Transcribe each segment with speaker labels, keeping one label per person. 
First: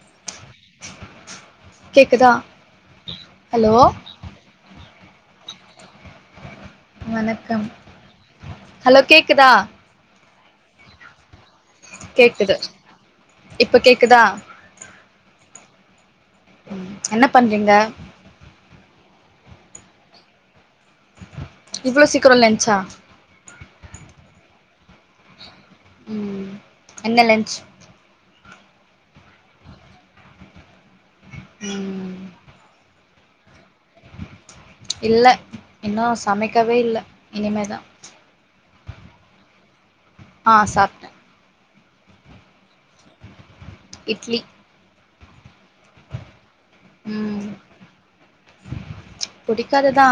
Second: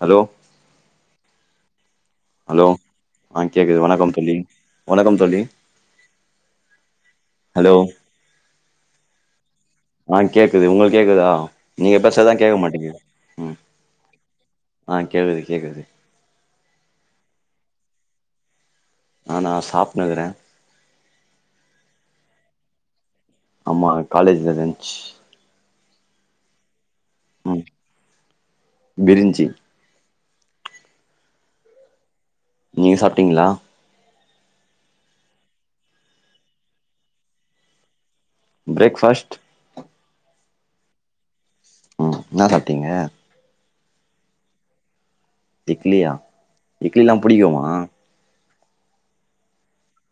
Speaker 1: hello
Speaker 2: [inaudible]
Speaker 1: hello ஆ
Speaker 2: hello
Speaker 1: கேகுது வணக்கம் தொல்லி வணக்கம் தொல்லி
Speaker 2: வணக்கம் ஹலோ கேகுதா
Speaker 1: ஆ கேகுது உங்களுக்கு கேக்குதா நீங்க பெசாதா
Speaker 2: கேக்குது
Speaker 1: கேக்க மாட்டிங்குது உ
Speaker 2: இப்ப கேக்குதா
Speaker 1: ஆ கேக்குது கேக்குது
Speaker 2: என்ன பண்றீங்க
Speaker 1: நா நா சாப்ட்னுக்குறே
Speaker 2: இவ்வள சீக்கரோ லன்சா
Speaker 1: ஆமா காலேஜ்ல லன்ச்
Speaker 2: உ உ என்ன லஞ்ச்
Speaker 1: ம் பிரிஞ்சி
Speaker 2: உ உ
Speaker 1: நீங்க சாப்ட்டிங்களா
Speaker 2: இல்ல இன்னு சமைக்கவே இல்ல இனிமேதா
Speaker 1: ப்ரேக்ஃபாஸ்ட்
Speaker 2: ஆ சாப்ட்டே
Speaker 1: உ என்ன சாப்ட்டிங்க
Speaker 2: இட்லி
Speaker 1: டிட்லியா இட்லிலா பிடிக்குமா
Speaker 2: பிடிக்காதுதா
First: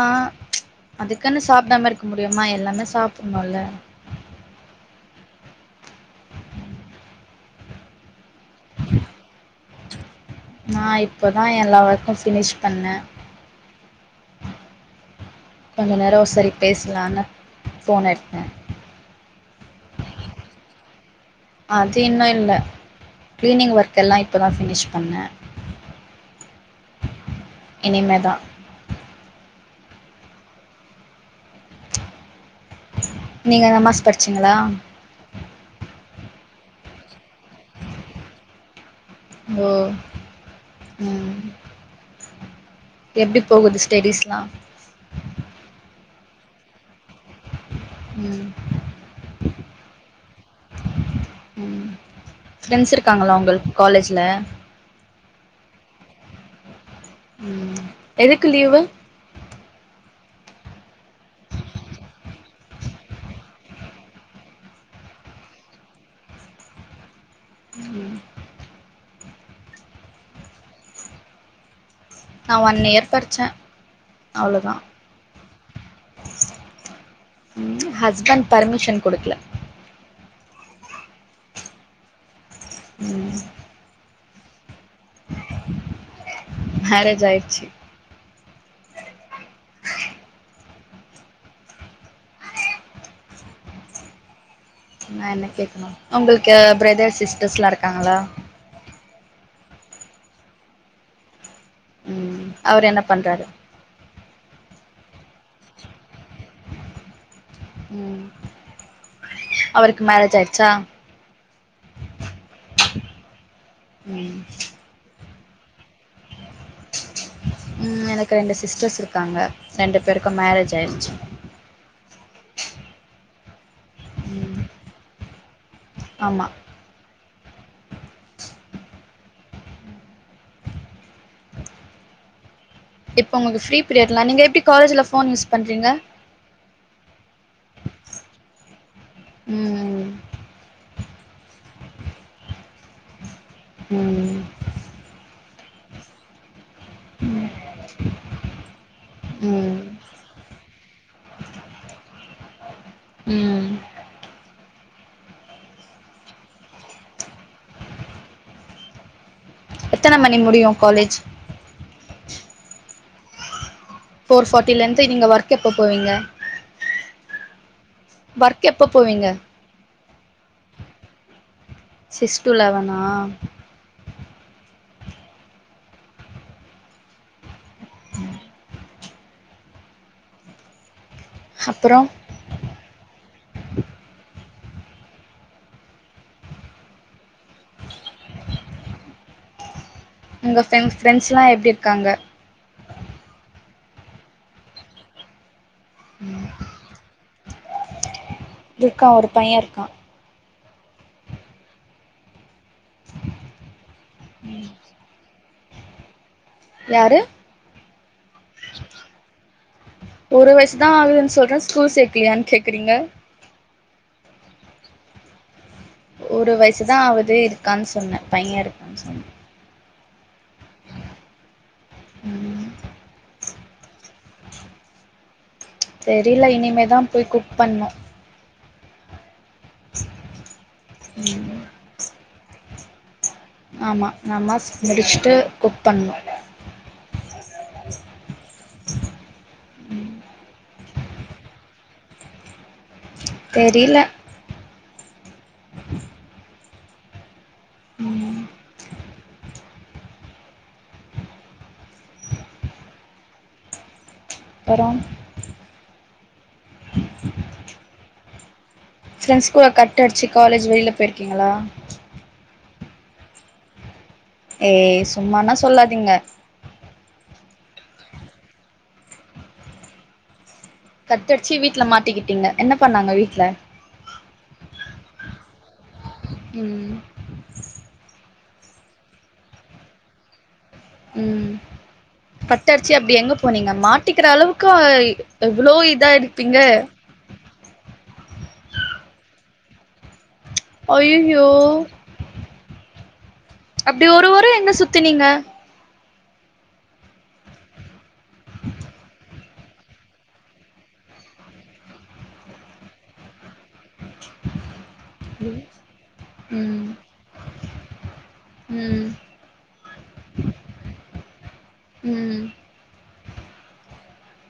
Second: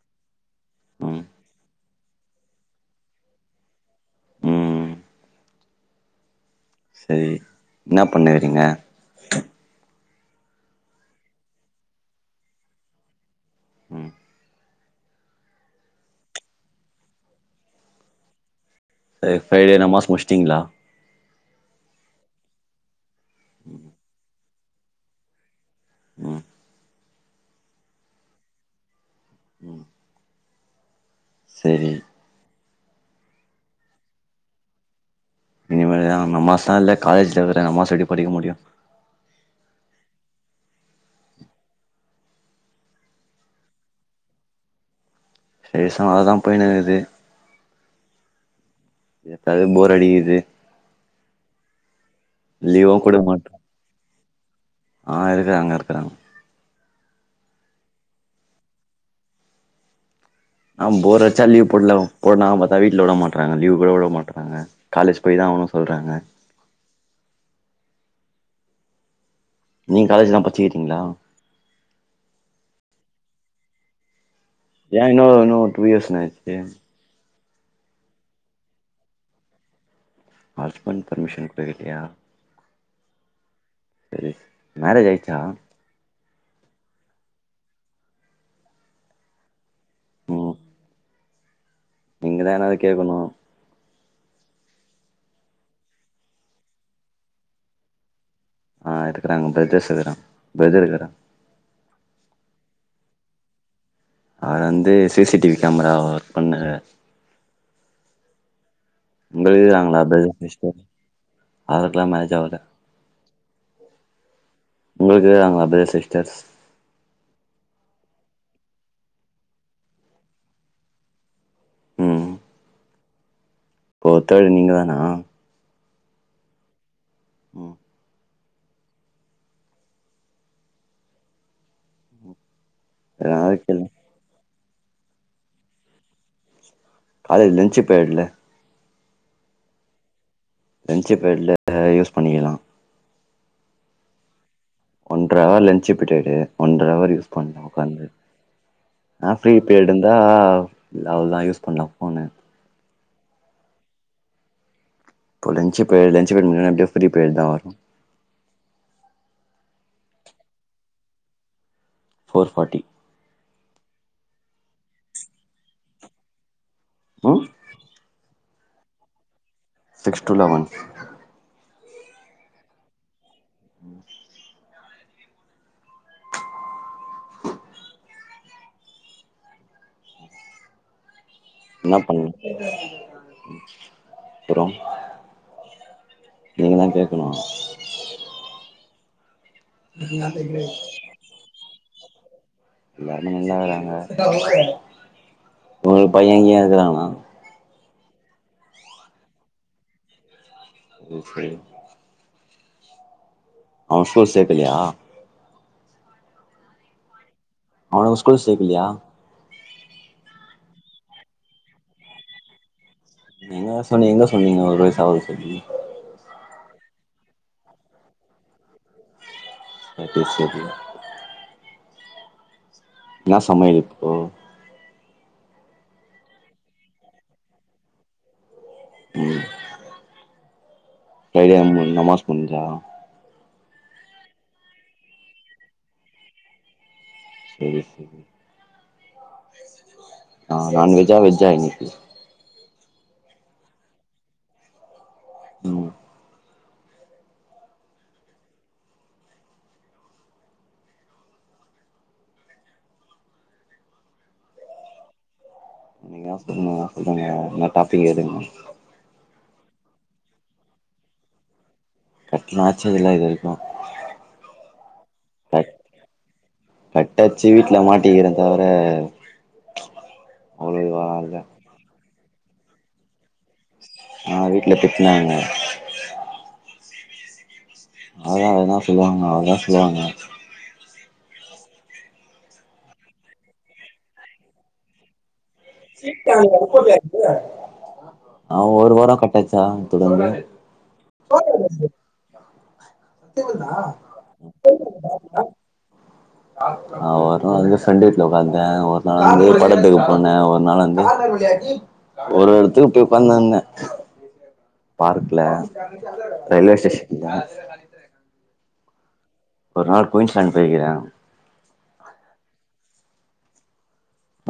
Speaker 1: ம்
Speaker 2: அதுக்குனு சாப்டாம இருக் முடியுமா எல்லாமே சாப்பிட்ணுல
Speaker 1: உ செரி என்ன பண்ணுக்றீங்க
Speaker 2: நா இப்பதா எல்லா ஒர்க்கு ஃபினிஷ் பண்ணே
Speaker 1: உ
Speaker 2: கொஞ்ச நேரோ சரி பேசலானு ஃபோன எடுதே
Speaker 1: அ ஃப்ரைடே நமாஸ் முடிச்சிட்டிங்களா
Speaker 2: அது இன்னு இல்ல க்ளினிங்ஒர்க்எல்லா இப்பதா ஃபினிஷ் பண்ணே
Speaker 1: உ
Speaker 2: இனிமேதா
Speaker 1: செரி
Speaker 2: நீங்க நமாஸ் படிச்சீங்களா
Speaker 1: இனிமேல்தா நமாசா இல்ல காலேஜ்ல இருக்கற நமாஸ் எப்டி படிக்க முடியு
Speaker 2: ஓ உ எப்டி போகுது ஸ்டெடிஸ்லா
Speaker 1: ஏ ஸாம் அதுதா போய்னுருக்குது
Speaker 2: ம்
Speaker 1: எதாவது போர் அடிக்குது
Speaker 2: ம் ஃப்ரெண்ட்ஸ்
Speaker 1: லீவோ
Speaker 2: இருக்காங்களா
Speaker 1: குடுக்கமாட்ற
Speaker 2: உங்களுக்கு காலேஜ்ல
Speaker 1: ஆ இருக்க அங்க இரு கரங்க
Speaker 2: உ எதுக்கு லீவு
Speaker 1: ஆ போர் வச்சா லீவ் போடல போடலானு பார்த்தா வீட்டுல விட மாட்டறாங்க லீவ் கூட விட மாட்டறாங்க காலேஜ் போய் தா அவனு சொல்றாங்க
Speaker 2: உ
Speaker 1: நீ காலேஜ்லா பட்ச்சிருக்கீங்களா
Speaker 2: நா ஒன் இயர் பறிச்சே
Speaker 1: ஏ இன்நோ இன்நோர் டூ இயர்ஸ் என்னேச்சி
Speaker 2: ஹஸ்பண்ட் பர்மிஷன் கொடுக்கல
Speaker 1: ஹஸ்பண்ட் பர்மிஷன் குடுக்கலயா
Speaker 2: உ
Speaker 1: செரி மேரேஜ் ஆயிட்ச்சா
Speaker 2: மேரேஜ் ஆயிட்ச்சு
Speaker 1: நீங்கதா என்னாது கேக்கணு
Speaker 2: ந என்ன கேக்கணு உங்களுக்கு பிரதர் சிஸ்டர்ஸ்லா இருக்காங்களா
Speaker 1: ஆ இருக்குக்கிறாங்க பிரதர்ஸ் இருக்கிறா பிரதர் இருக்கிறா
Speaker 2: உ அவரு என்ன பண்றாரு
Speaker 1: அ வந்து C C TV camera work பண்ராரு
Speaker 2: உ
Speaker 1: [unintelligible] அவருக்கெல்லா மேஜ் ஆவல
Speaker 2: ம்
Speaker 1: [unintelligible] மதர் சிஸ்டர்ஸ்
Speaker 2: உ எனக்கு ரெண்டு சிஸ்டர்ஸ் இருக்காங்க ரெண்டு பேருக்கு மேரேஜ் ஆயிரிச்சு
Speaker 1: உ போத்தழ
Speaker 2: ம்
Speaker 1: நீங்க தானா
Speaker 2: ஆமா
Speaker 1: உ
Speaker 2: இப்ப
Speaker 1: அதனால
Speaker 2: உங்கள்கு ஃப்ரீ
Speaker 1: கேளுங்க
Speaker 2: பீரியட்லா நீங்க எப்டி காலேஜில ஃபோன் யூஸ் பண்ணுறீங்க
Speaker 1: காலேஜ் லஞ்சு பீரியட்ல
Speaker 2: உ உ
Speaker 1: லஞ்ச் பீரியட்ல ஆ யூஸ் பண்ணிக்கலா
Speaker 2: உ
Speaker 1: ஒன்றவர் லஞ்சு பீரியட் ஒன்றவரு [unintelligible] பண்ணுவே உக்காந்து நா [unintelligible] பிரீ
Speaker 2: ம்
Speaker 1: பீரியட் இருந்தா இல்ல அவ்ளதா யூஸ் பண்லா ஃபோன
Speaker 2: ம்
Speaker 1: இப்போ லஞ்சு போய் லஞ்சு பீரியட் முடிஞ்சா உடனே அப்டியே ஃபிரீ பீரியட்டு தா வரனு
Speaker 2: எத்தன மணி முடியு காலேஜ்
Speaker 1: ஃபோர் ஃபாட்டி
Speaker 2: ஃபோர் ஃபாட்டில இருந்து நீங்க ஒர்க் எப்போ போவீங்க
Speaker 1: ம்
Speaker 2: ஓர்க் எப்ப போவீங்க
Speaker 1: six to eleven
Speaker 2: six to லெவனா
Speaker 1: ம் என்ன
Speaker 2: அப்புறம்
Speaker 1: பண்ண அப்பறோ நீங்கதா கேக்கணு
Speaker 2: உங்க ஃப்ரெண்ஸ் ஃப்ரெண்ட்ஸ்லா எப்டி இருக் க்காங்க
Speaker 1: எல்லாருமே நல்லாகறாங்க உங்களுக்கு பையங்கிய இருக்குறானா
Speaker 2: இருக்கா ஒரு பைய இருக்கா
Speaker 1: ஓகே அவ ஸ்கூல் சேக்கலையா
Speaker 2: யாரு
Speaker 1: அவனவ ஸ்கூல் சேக்கலியா
Speaker 2: ஒரு வயிசுதா ஆகுதுன் சொல்ற ஸ்கூல் சேக்கலையான் கேக்குறீங்க
Speaker 1: நீங்கதா சொன்னீங்க எங்க சொன்னீங்க ஒரு வைஸ் ஆவுது சொல்லி
Speaker 2: ஒரு வயிசுதா ஆவுது இருக்கான் சொன்ன பைய இருக் கான் சொன்ன
Speaker 1: அது சேரி
Speaker 2: ம்
Speaker 1: என்ன சமயல் இப்போ
Speaker 2: தெரில இனிமேதா போய் குக் பண்ணு
Speaker 1: ம்
Speaker 2: [inaudible]
Speaker 1: ஃரைடே
Speaker 2: ம்
Speaker 1: நம்ம நமாஸ் பண்றா
Speaker 2: ஆமா நாமஸ் முடுச்சுட்டு குக் பண்ணு
Speaker 1: சேரி சேரி ஆ நான்வெஜ்ஜா வெஜ்ஜா இன்னிக்கு
Speaker 2: தெரில
Speaker 1: ம்
Speaker 2: அப்பறோம்
Speaker 1: நீங்க எதா சொல்னுனா சொல்லுங்க எதுன்னா டாப்பிக் எடுங்க
Speaker 2: ஃப்ரெண்ட்ஸ் கூட கட் அடுச்சு காலேஜ் வெளில போயிருக்கீங்களா
Speaker 1: [unintelligible] இது வரைக்கு
Speaker 2: ஏ சும்மானா சொல்லாதீங்க
Speaker 1: கட்டாச்சு வீட்ல மாட்டிக்கிற தவர
Speaker 2: கட்டடுச்சு வீட்ல மாட் மாட்டிக்கிட்டீங்க என்ன பண்ணாங்க வீட்ல
Speaker 1: ஆ வீட்ல திட்நாங்க
Speaker 2: ம்
Speaker 1: அததா அததா சொல்லுவாங்க அவங்கதா சொல்லுவாங்க
Speaker 2: ம் கட்டடுச்சு அப்டி எங்க போனீங்க மாட்டிக்கிற அளவுக்கு எவ்ளோ இதா இருப்பீங்க
Speaker 1: நா ஒரு வாரோ கட்டாச்சு தா தொடந்து
Speaker 2: ஐயையோ
Speaker 1: சத்தழு தா பாா [unintelligible]
Speaker 2: சுத்துனீங்க
Speaker 1: அவரு அங்க சண்டே இதோ வந்த ஒரு நாளு படத்துக்கு போன ஒரு நாள் வந்து ஒரு எடத்துக்கு போய் உக்காந்தாங்க பார்க்ல ரயில்வே
Speaker 2: ம்
Speaker 1: ஸ்டேஷன்ல
Speaker 2: ம்
Speaker 1: ஒரு நாள் குயின்ஸ் லேண்டு போயிக்குற
Speaker 2: ம்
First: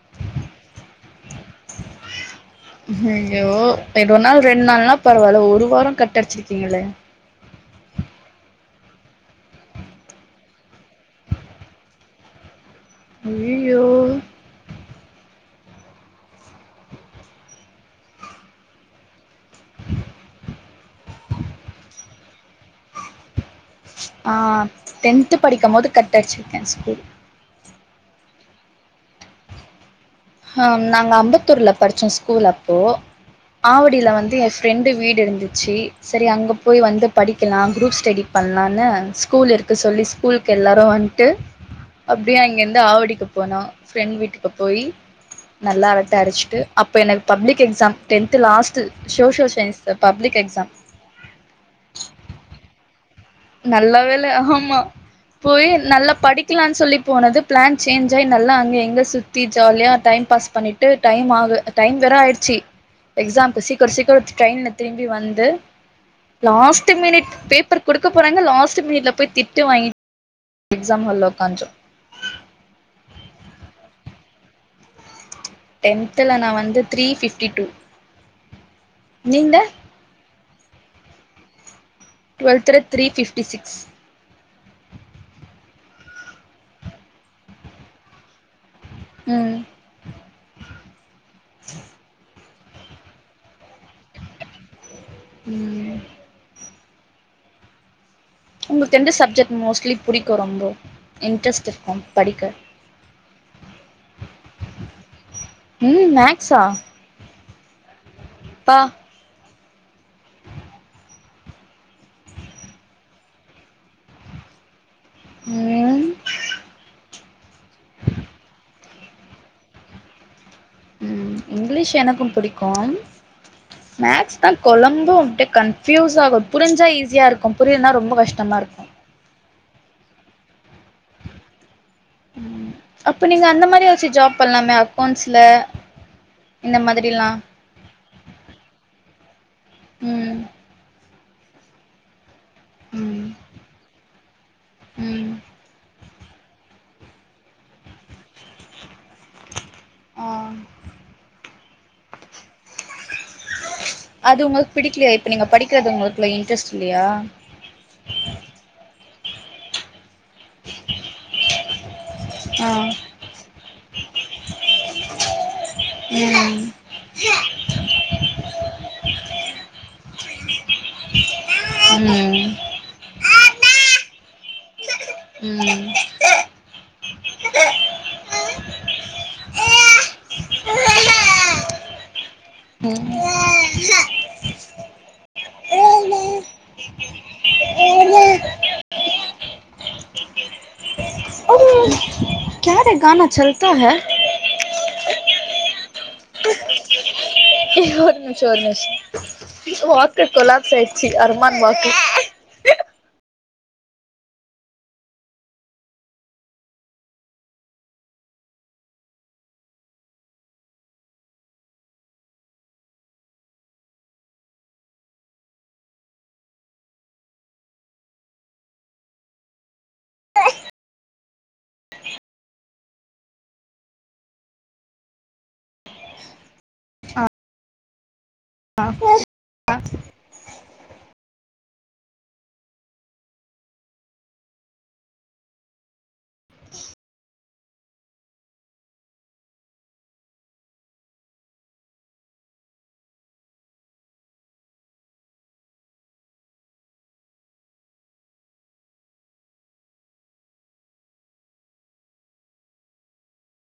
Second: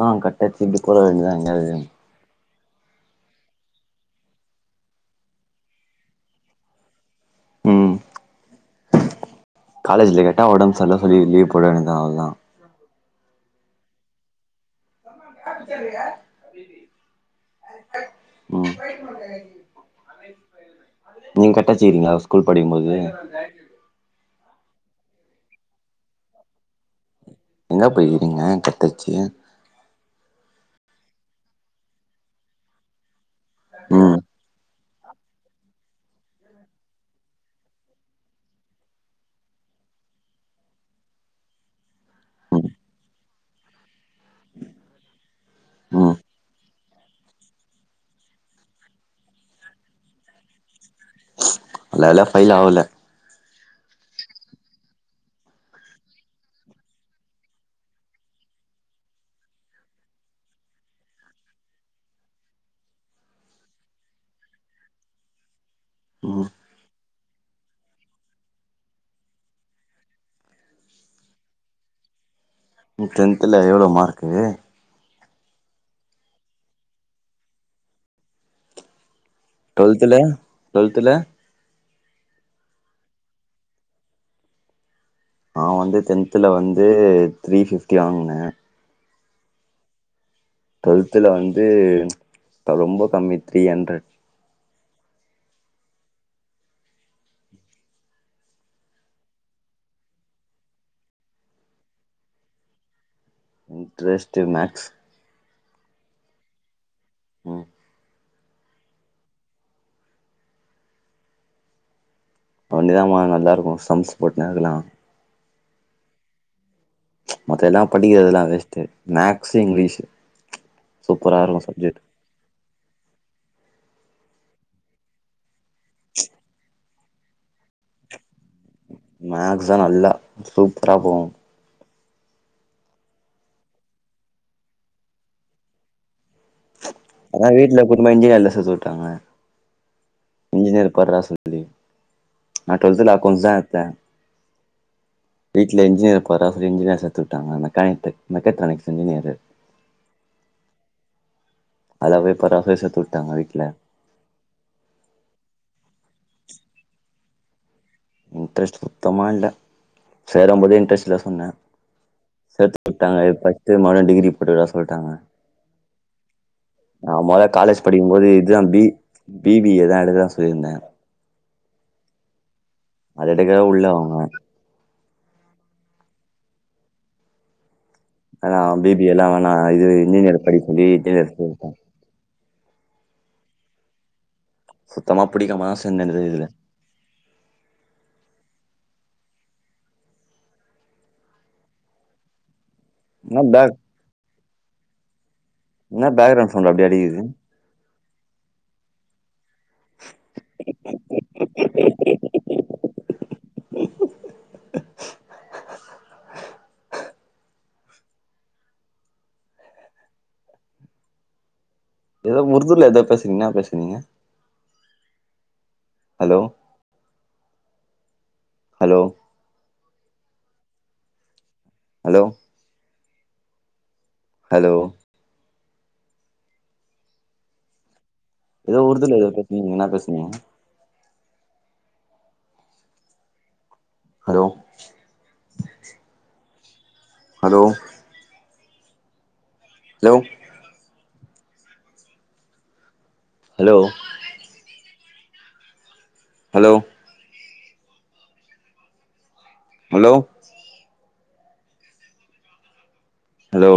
Speaker 1: ஆ கட்டடுச்சு இப்டி கோல வேண்டிதா எங்கயாவது
Speaker 2: ஐயோ போயிட்டு ஒரு நாள் ரெண் நாள்னா பரவால்ல ஒரு வாரங் கட்டடுச்சுருக்கீங்களே
Speaker 1: ம் காலேஜ்ல கேட்டா ஒடம் சர்ல சொல்லி லீவ் போட வேன்டிதா அவ்ளதா
Speaker 2: அயையோ
Speaker 1: ம் நீங்க கட்டடுச்சுக்கீங்களா ஸ்கூல் படிக்கும்போது
Speaker 2: ஆ டென்து படிக்கும் போது கட் அடுச்சுருக்க ஸ்கூல்
Speaker 1: எங்க போயிருக்கீங்க கட்டடுச்சு
Speaker 2: நாங்க அம்பத்தூர்ல படிச்சோ ஸ்கூல் அப்போ ஆவடியில
Speaker 1: ம்
Speaker 2: வந்து எ ஃப்ரெண்டுவ் வீடு இருந்துச்சு சேரி அங்க போய் வந்து படிக்கலா குரூப் ஸ்டெடி பண்லான்னு ஸ்கூல் இருக்கு சொல்லி ஸ்கூலுக்கு எல்லாரு வன்ட்டு அப்டியே
Speaker 1: ம்
Speaker 2: அங்கேருந்து ஆவடிக்கு போனோ ஃப்ரெண்ட் வீட்டுக்கு போய் நல்லா அரட்ட
Speaker 1: ம்
Speaker 2: அடுச்சுட்டு அப்ப எனக்கு public exam tenth last social science public exam
Speaker 1: நல்ல வேல பெயில் ஆவுல
Speaker 2: நல்ல வேல ஆமா போயி நல்லா படிக்கலான் சொல்லி போனது பிளேன் சேஞ் ஆயி நல்லா அங்க எங்க சுத்தி ஜாலியா டைம் பாஸ் பண்ணிட்டு டைம் ஆகு டைம் வேற ஆயிடுச்சு எக்ஸாம்கு சீக்கரோ சீக்கரோ டிரெயின்ல திரும்பி வந்து
Speaker 1: ம்
Speaker 2: லாஸ்டு மினிட் பேப்பர் குடு குடுக்க போறாங்க லாஸ்ட்டு மினிட்ல போய் திட்டுவாங்கி எக்ஸாம் ஹால்ல உக்கான்று
Speaker 1: நீ டென்த்ல எவ்வளோ மார்க்கு
Speaker 2: டென்துல நா வந்து த்ரீ ஃபிப்டி டூ நீங்க
Speaker 1: டுவெல்துல டுவெல்துல
Speaker 2: டுவல்த்துல த்ரீ பிஃப்டி சிக்ஸ்
Speaker 1: நா வந்து டென்த்துல வந்து த்ரீ பிஃப்டி வாங்குனே
Speaker 2: ம்
Speaker 1: டுவெல்த்துல வந்து ரொம்ப கம்மி த்ரீ அண்ரட்
Speaker 2: ம் உங்களுக்கு எந்த சப்ஜெட் மோஸ்ட்லி புடிக்கும் ரொம்ப இன்ட்ரெஸ்ட் இருக்கு படிக்க
Speaker 1: இன்ட்ரெஸ்டிவ் மேக்ஸ்
Speaker 2: ம் மேக்ஸா
Speaker 1: ம்
Speaker 2: பா
Speaker 1: வொண்டி தா மா நல்லா இருக்கு சம்சு போட்டுனே இருக்கலா
Speaker 2: ம்
Speaker 1: ச் மத்த எல்லா படிக்கிறதுதெல்லா வேஸ்ட்டு மேக்சு இங்கிலீஷ்
Speaker 2: ம் இங்கிலீஷ் எனக்கு புடிக்கு மேக்ஸ் தா கொளம்பு அப்டியே கன்ஃயூஸ் ஆகு புரிஞ்சா ஈஸியா இருக்கு புரியலனா ரொம்ப கஷ்ட
Speaker 1: மேக்ஸஅ நல்லா சூப் பிராகு
Speaker 2: அப்ப நீங்க அந்த மாரி ஏதாச்சு ஜாப் பண்ணலாமே அக்கௌன்ஸ்ல
Speaker 1: அதா வீட்ல கூட்டுனு போய் இஞ்ஜினியர்ல சேத்து விட்டாங்க
Speaker 2: ம்
Speaker 1: இஞ்ஜினியர் [unintelligible] [unintelligible] நா ட்வெல்த்துல
Speaker 2: ம்
Speaker 1: அக்கௌன்ஸ் தா எடுத்தே
Speaker 2: ம்
Speaker 1: வீட்ல இஞ்ஜினீயர் போடா சொல்லி என்ஜினீயர் சேத்து விட்டாங்க என்ன ணித்து மெகட்ரானிக்ஸ் இஞ்ஜினியரு
Speaker 2: ஆ
Speaker 1: [unintelligible]
Speaker 2: அது உங்களுக்கு பிடிக்கலையா இப்ப நீங்க படிக்கிறது உங்களு ல்ல இன்ட்ரெஸ்ட் இல்லயா
Speaker 1: இன்ட்ரெஸ்ட் தமாண்ட சேரும் போதே இன்ட்ரெஸ்ட்ல்ல சொன்ன
Speaker 2: ஆ
Speaker 1: சேத்து விட்டாங்க இப்ப திருமயு டிகிரி போட்டுக்க டா சொல்றாங்க போயிட்டாங்க
Speaker 2: ம்
Speaker 1: நா மொத காலேஜ் படிக்கும்போது இதாம் பி பி பி ஏ தா எடுக்கலான் சொல்லியிருந்த
Speaker 2: ம்
Speaker 1: அத எடுக்கவே உள்ள அவங்க
Speaker 2: ம்
Speaker 1: அதா பி பி ஏல்லா வேனா இதுவே இன்ஜினியர் படிக்க சொல்லி இன்ஜினியர் சேத்து விட்டாங்
Speaker 2: ம் ம்
Speaker 1: சுத்தமா புடிக்காமதா சேந்த இந்த இன்ஜினியரிங் இதுல
Speaker 2: என்னடே கானா
Speaker 1: என்ன பேக்
Speaker 2: சொல்டாங்க [inaudible]
Speaker 1: என்ன பேக்ரவுண்ட் சவுண்டு அப்டி அடிக்குது
Speaker 2: ஏ ஒரு நிம்ஷோ ஒரு நிம்ஷோ வாக்கர் கொலாப்ஸ் ஆயிருச்சு அருமான் வாக்கு
Speaker 1: [inaudible] எதோ உருதுல எதோ பேசுனீங்க என்ன பேசுனீங்க அலோ ஹலோ அலோ ஹலோ எதோ உறுதுல எதோ பேசுனீங்க என்ன பேசுனீங்க ஹலோ
Speaker 2: [inaudible]
Speaker 1: ஹலோ லோ ஹலோ ஹலோ அலோ அலோ